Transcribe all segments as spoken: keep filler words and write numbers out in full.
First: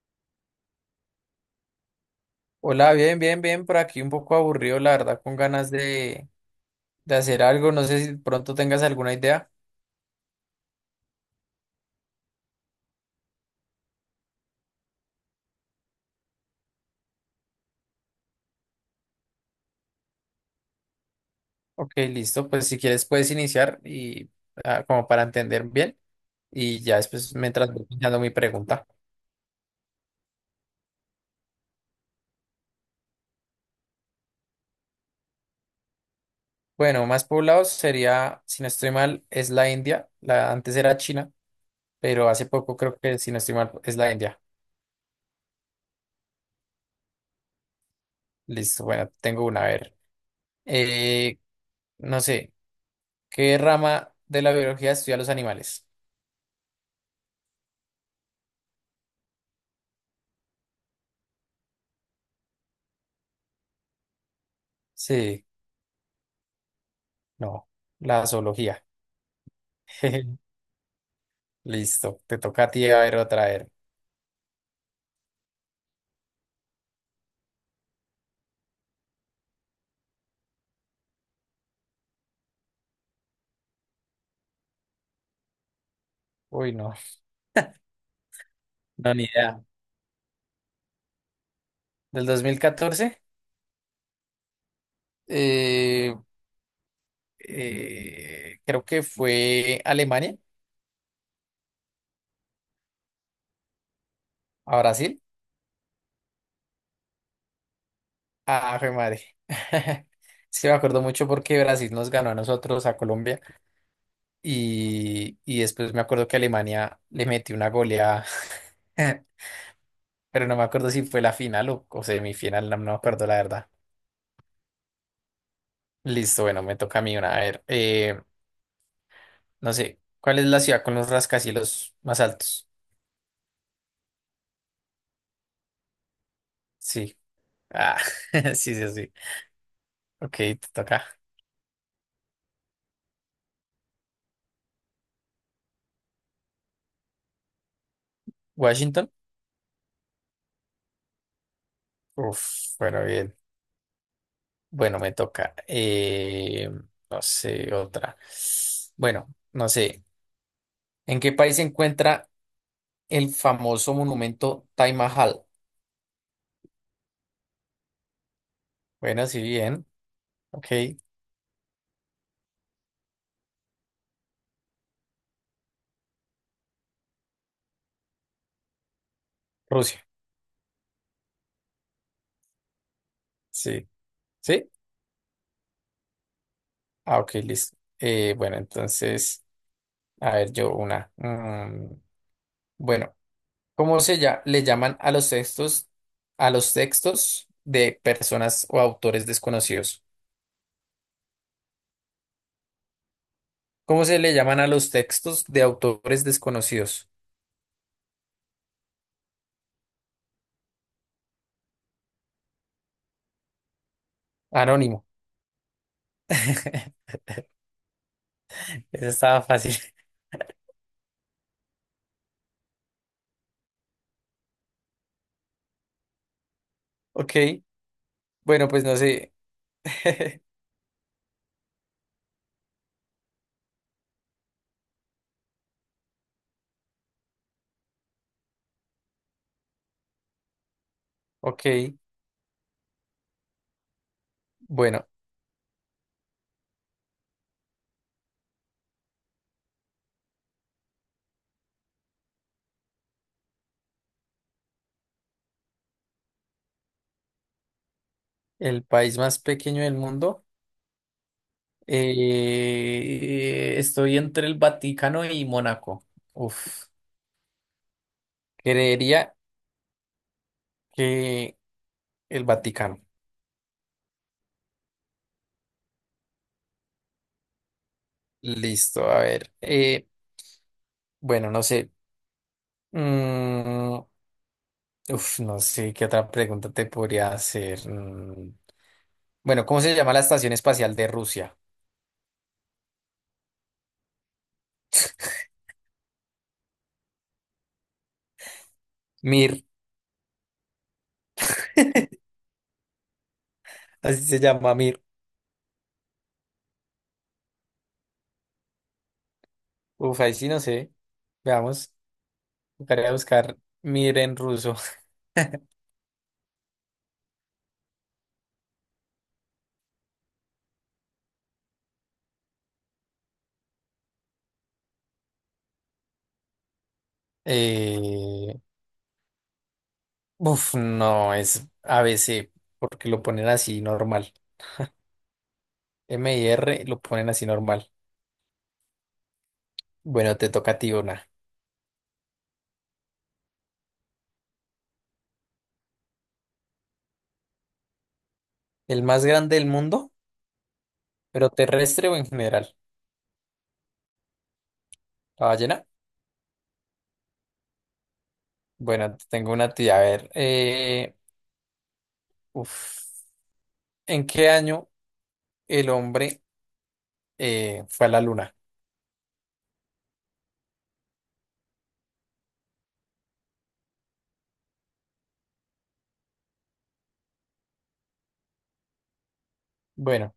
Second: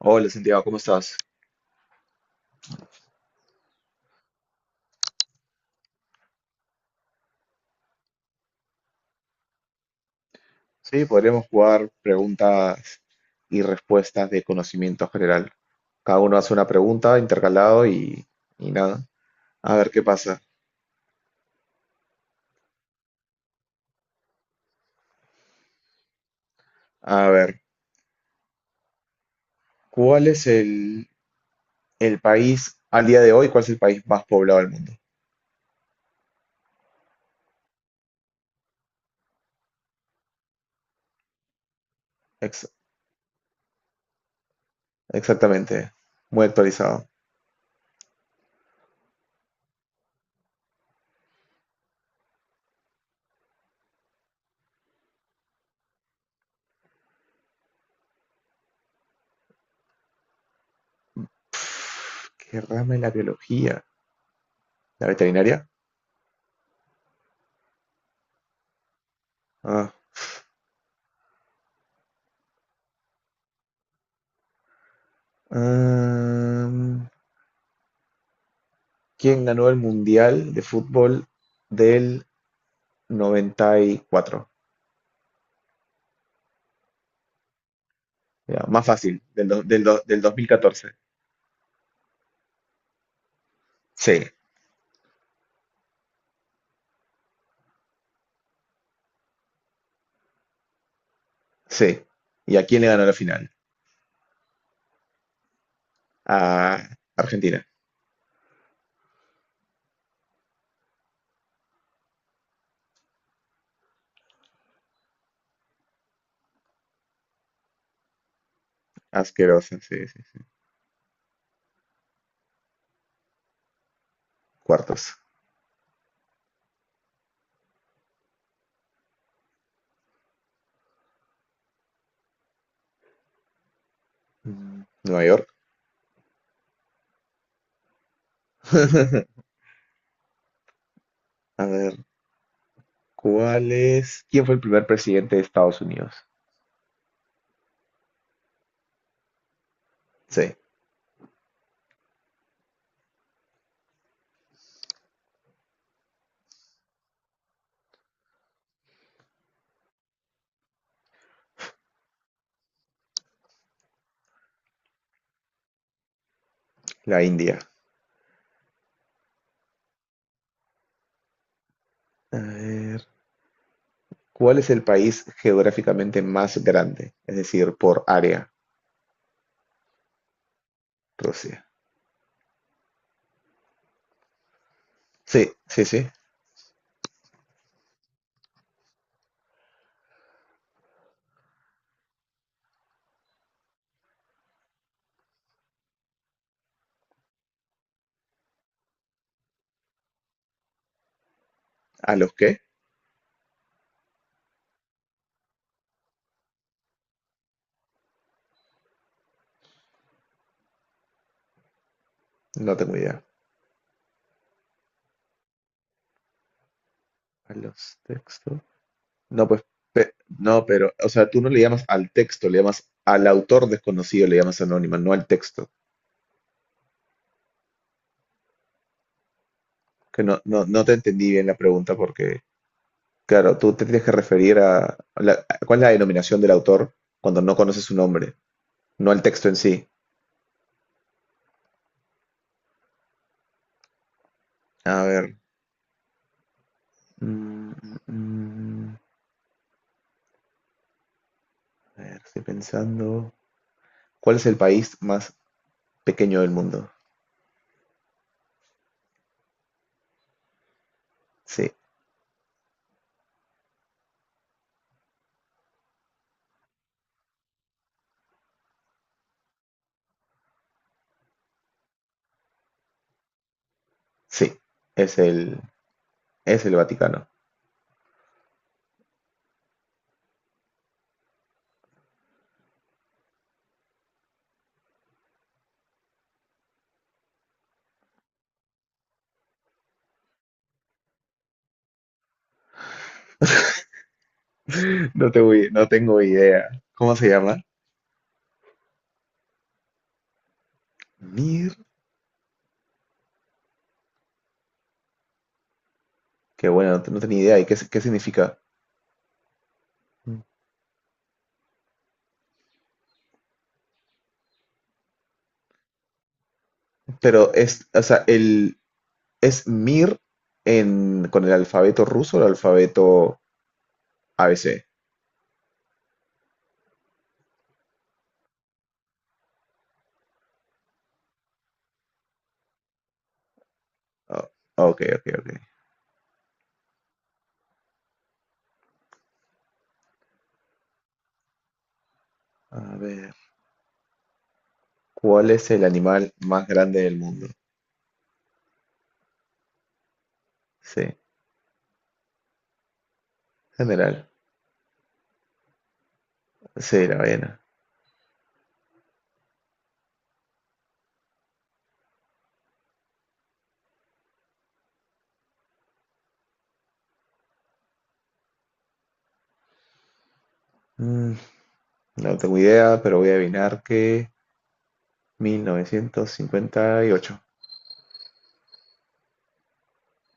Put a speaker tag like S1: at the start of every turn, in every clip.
S1: Hola Santiago, ¿cómo estás?
S2: Hola, bien, bien, bien, por aquí un poco aburrido, la verdad, con ganas de, de hacer algo. No sé si pronto tengas alguna idea.
S1: Sí, podríamos jugar preguntas y respuestas de conocimiento general. Cada uno hace una pregunta intercalado y, y nada. A ver qué pasa.
S2: Ok, listo, pues si quieres puedes iniciar y ah, como para entender bien y ya
S1: A
S2: después
S1: ver,
S2: mientras voy pensando mi pregunta.
S1: ¿cuál es el, el país al día de hoy? ¿Cuál es el país más poblado del mundo?
S2: Bueno, más poblados sería, si no estoy mal, es la India. La, antes era China, pero hace
S1: Ex-
S2: poco creo que, si no estoy mal, es la India.
S1: exactamente. Muy actualizado.
S2: Listo, bueno, tengo una, a ver. Eh, no sé, ¿qué rama de la biología estudia los animales?
S1: ¿Qué rama de la biología? ¿La
S2: Sí,
S1: veterinaria?
S2: no, la zoología.
S1: Ah,
S2: Listo, te toca a ti a ver otra vez.
S1: mm, ¿quién ganó el Mundial de Fútbol del noventa y cuatro?
S2: Uy, no,
S1: Ya, más
S2: no,
S1: fácil,
S2: ni
S1: del, do-
S2: idea.
S1: del, do- del dos mil catorce.
S2: Del dos mil catorce,
S1: Sí,
S2: eh, eh, creo que fue Alemania,
S1: sí. ¿Y a quién le ganó la final?
S2: a Brasil.
S1: A Argentina.
S2: Ah, fue madre. Sí, me acuerdo mucho porque Brasil nos ganó a nosotros, a Colombia, y, y después me acuerdo que Alemania le metió una goleada,
S1: Asquerosa, sí, sí.
S2: pero no me acuerdo si fue la final o, o semifinal, no, no me acuerdo la verdad.
S1: Cuartos.
S2: Listo, bueno, me toca a mí una. A ver, eh, no sé, ¿cuál es la ciudad con los rascacielos más altos?
S1: Mm, Nueva York.
S2: Sí. Ah, sí, sí, sí. Ok, te toca.
S1: A ver, ¿cuál es? ¿Quién fue el primer presidente de Estados Unidos?
S2: Washington.
S1: Sí,
S2: Uf, bueno, bien. Bueno, me toca. Eh, no sé, otra. Bueno, no sé. ¿En qué país se encuentra el famoso monumento Taj Mahal?
S1: la India.
S2: Bueno, sí, bien. Ok,
S1: A ver, ¿cuál es el país geográficamente más grande? Es decir, por área,
S2: Rusia.
S1: Rusia.
S2: Sí. ¿Sí?
S1: Sí, sí, sí.
S2: Ah, ok, listo. Eh, bueno, entonces, a ver, yo una. Mm, bueno. ¿Cómo se lla- ¿le llaman a los textos, a los textos de personas o autores desconocidos?
S1: ¿A los qué?
S2: ¿Cómo se le llaman a los textos de autores desconocidos?
S1: No tengo idea.
S2: Anónimo.
S1: ¿A los textos?
S2: Eso estaba
S1: No, pues.
S2: fácil.
S1: No, pero, o sea, tú no le llamas al texto, le llamas al autor desconocido, le llamas anónima, no al texto.
S2: Ok, bueno, pues no sé.
S1: Que no, no, no te entendí bien la pregunta porque, claro, tú te tienes que referir a, la- a- cuál es la denominación del autor cuando no conoces su nombre, no al texto en sí.
S2: Ok,
S1: A
S2: bueno,
S1: ver. mm, mm, mm, a ver, estoy pensando. ¿Cuál es el país más pequeño del mundo?
S2: el país más pequeño del mundo.
S1: Sí,
S2: Eh, estoy entre el Vaticano y Mónaco. Uf, creería que el Vaticano.
S1: sí, es el, es el, Vaticano.
S2: Listo, a ver. eh, bueno, no sé. Mm, uf, no sé qué otra pregunta te podría hacer. Mm, bueno, ¿cómo se llama la estación espacial de Rusia?
S1: No tengo, i- no tengo idea. ¿Cómo se llama?
S2: Mir. Así se llama Mir.
S1: Qué bueno, no te- no tenía idea. ¿Y qué, qué significa?
S2: Uf, ahí sí no sé. Veamos. Tocaría buscar Mir en ruso.
S1: Pero es, o sea, el, es Mir en, con el alfabeto ruso o el alfabeto A B C.
S2: Eh, uf, no, es a ABC, porque lo ponen así normal.
S1: Ah, ok, ok, ok.
S2: M y R lo ponen así normal. Bueno, te toca a ti una.
S1: A ver, ¿cuál es el animal más grande del mundo?
S2: ¿El más grande del mundo,
S1: Sí,
S2: pero terrestre o en general?
S1: general.
S2: ¿La ballena?
S1: Sí, la ballena.
S2: Bueno, tengo una tía. A ver, eh, uf, ¿en qué año el hombre eh, fue a la luna?
S1: Mm, no tengo idea, pero voy a adivinar que mil novecientos cincuenta y ocho.
S2: Bueno,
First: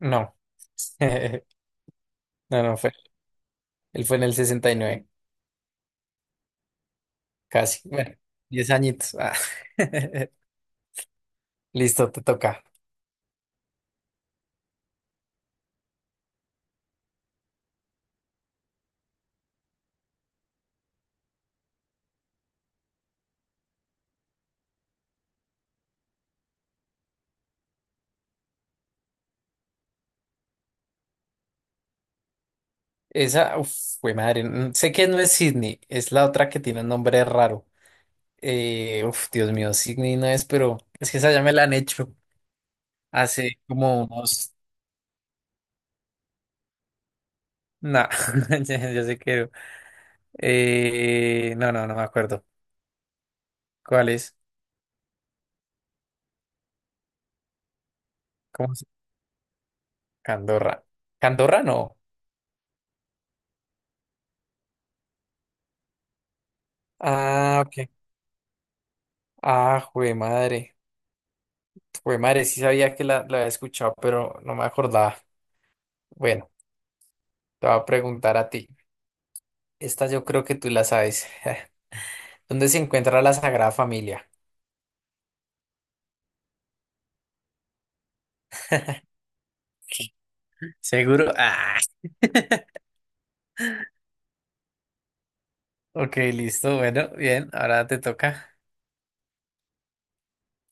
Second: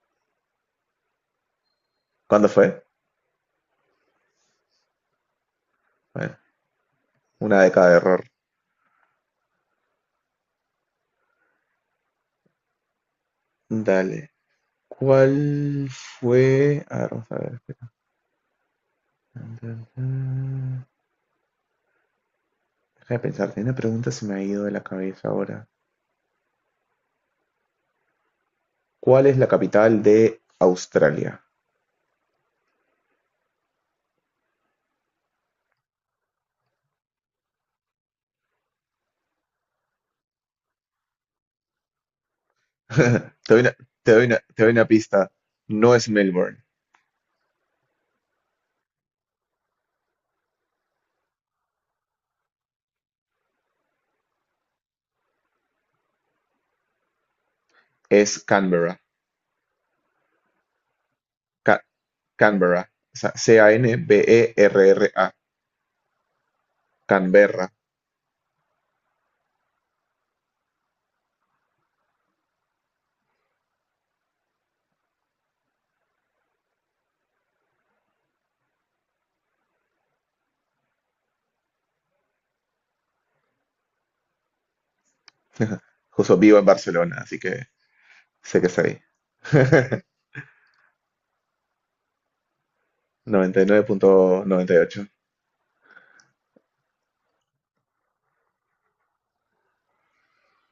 S2: no.
S1: ¿Cuándo
S2: No, no
S1: fue?
S2: fue. Él fue en el sesenta y nueve
S1: Bueno, una
S2: casi.
S1: década de
S2: Bueno,
S1: error.
S2: diez añitos. Ah. Listo, te toca.
S1: Dale. ¿Cuál fue? A ver, vamos a ver. Deja de pensar, tenía una pregunta se me ha ido de la cabeza ahora. ¿Cuál es la capital de Australia?
S2: Esa, uf, fue madre. mm, Sé que no es Sydney, es la otra que tiene un nombre raro. Eh, uf, Dios mío, Sydney no es, pero es que esa ya me la han hecho
S1: Te
S2: hace
S1: doy una,
S2: como
S1: te doy una-
S2: unos.
S1: te doy una pista. No es Melbourne,
S2: No, ya, ya sé que. Eh, no, no, no me acuerdo. ¿Cuál es?
S1: es
S2: ¿Cómo se
S1: Canberra.
S2: Candorra? ¿Candorra
S1: Ca-
S2: no?
S1: Canberra. O sea, C A N B E R R A.
S2: Ah,
S1: Canberra.
S2: ok. Ah, jue madre. Jue madre, sí sabía que la, la había escuchado, pero no me acordaba. Bueno, te voy a preguntar a ti. Esta yo creo que tú la sabes. ¿Dónde se encuentra la Sagrada Familia?
S1: Justo vivo en Barcelona, así que sé que es ahí.
S2: Seguro. Ah,
S1: noventa y nueve punto noventa y ocho.
S2: ok, listo. Bueno, bien. Ahora te toca.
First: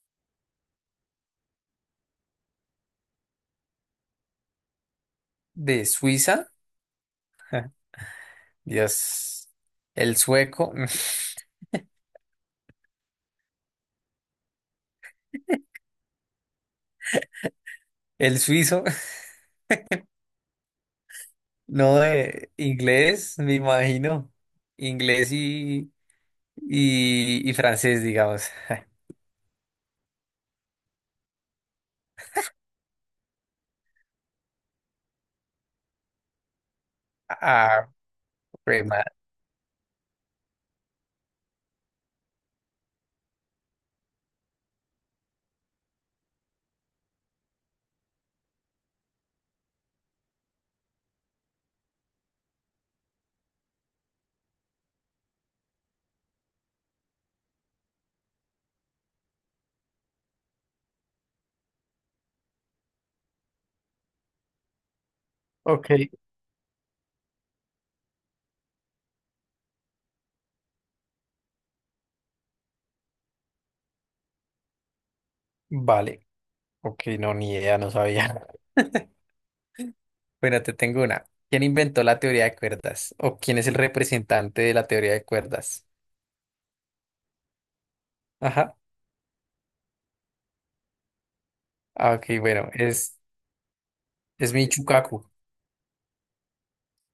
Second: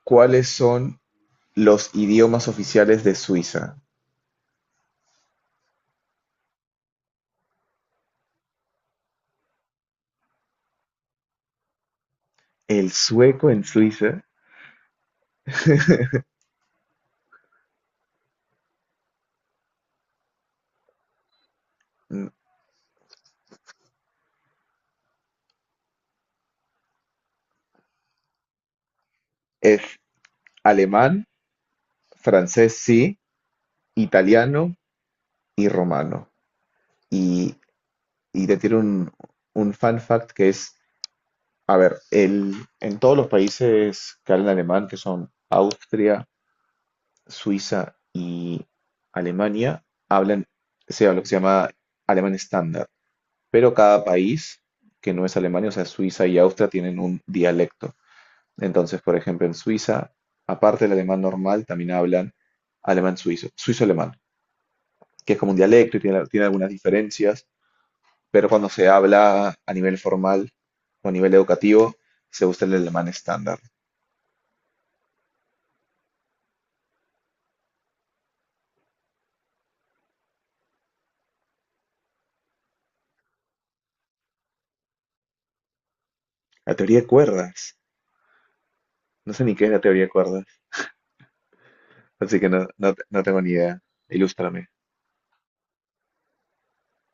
S1: ¿Cuáles son los idiomas oficiales de Suiza?
S2: ¿De Suiza? Dios. El sueco.
S1: El sueco en Suiza.
S2: El suizo. No,
S1: mm,
S2: eh, inglés, me imagino. Inglés y, y, y francés, digamos.
S1: es alemán, francés sí, italiano y romano. Y,
S2: Ah,
S1: y te tiene
S2: jue
S1: un,
S2: madre.
S1: un fun fact que es, a ver, el, en todos los países que hablan alemán, que son Austria, Suiza y Alemania, hablan, se habla lo que se llama alemán estándar. Pero cada país que no es Alemania, o sea, Suiza y Austria, tienen un dialecto. Entonces, por ejemplo, en Suiza, aparte del alemán normal, también hablan alemán suizo, suizo-alemán. Que es como un
S2: Ok,
S1: dialecto y tiene, tiene algunas diferencias, pero cuando se habla a nivel formal o a nivel educativo, se usa el alemán estándar.
S2: vale. Ok, no, ni idea, no sabía. Bueno, te tengo una. ¿Quién inventó la teoría de cuerdas? ¿O quién es el representante de la teoría de cuerdas?
S1: La teoría de cuerdas.
S2: Ajá.
S1: No sé ni qué es la teoría de cuerdas,
S2: Ah,
S1: así
S2: ok,
S1: que no,
S2: bueno,
S1: no,
S2: es,
S1: no tengo ni idea.
S2: es
S1: Ilústrame.
S2: Michikaku.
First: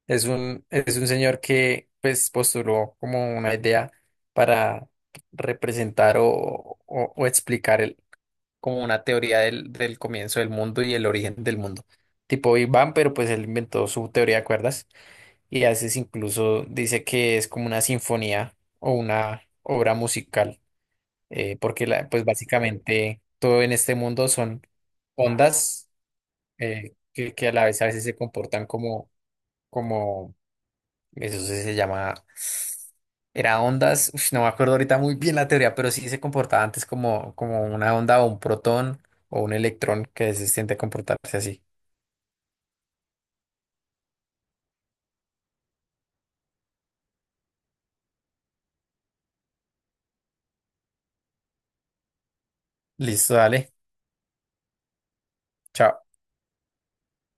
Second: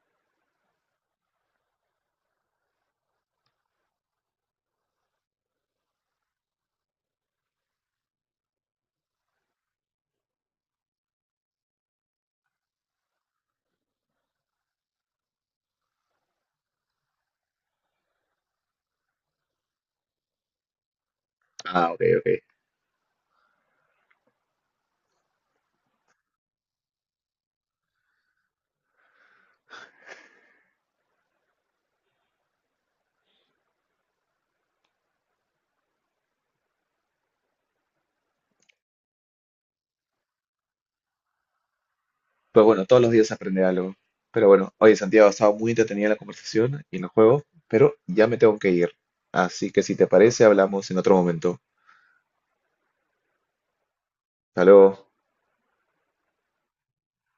S2: Es un, es un señor que pues postuló como una idea para representar o, o, o explicar el- como una teoría del, del comienzo del mundo y el origen del mundo. Tipo Big Bang, pero pues él inventó su teoría de cuerdas y a veces incluso dice que es como una sinfonía o una obra musical, eh, porque
S1: Ah, ok,
S2: la, pues
S1: ok.
S2: básicamente todo en este mundo son ondas eh, que, que a la vez a veces se comportan como, como eso sí se llama. Era ondas. Uf, no me acuerdo ahorita muy bien la teoría, pero sí se comportaba antes como, como una onda o un protón o un electrón que se siente comportarse así.
S1: Pues bueno, todos los días se aprende algo. Pero bueno, oye, Santiago, ha estado muy entretenida la conversación y el juego, pero ya me tengo que ir. Así que si te parece, hablamos en otro momento.
S2: Listo, dale.
S1: Hasta luego.
S2: Chao.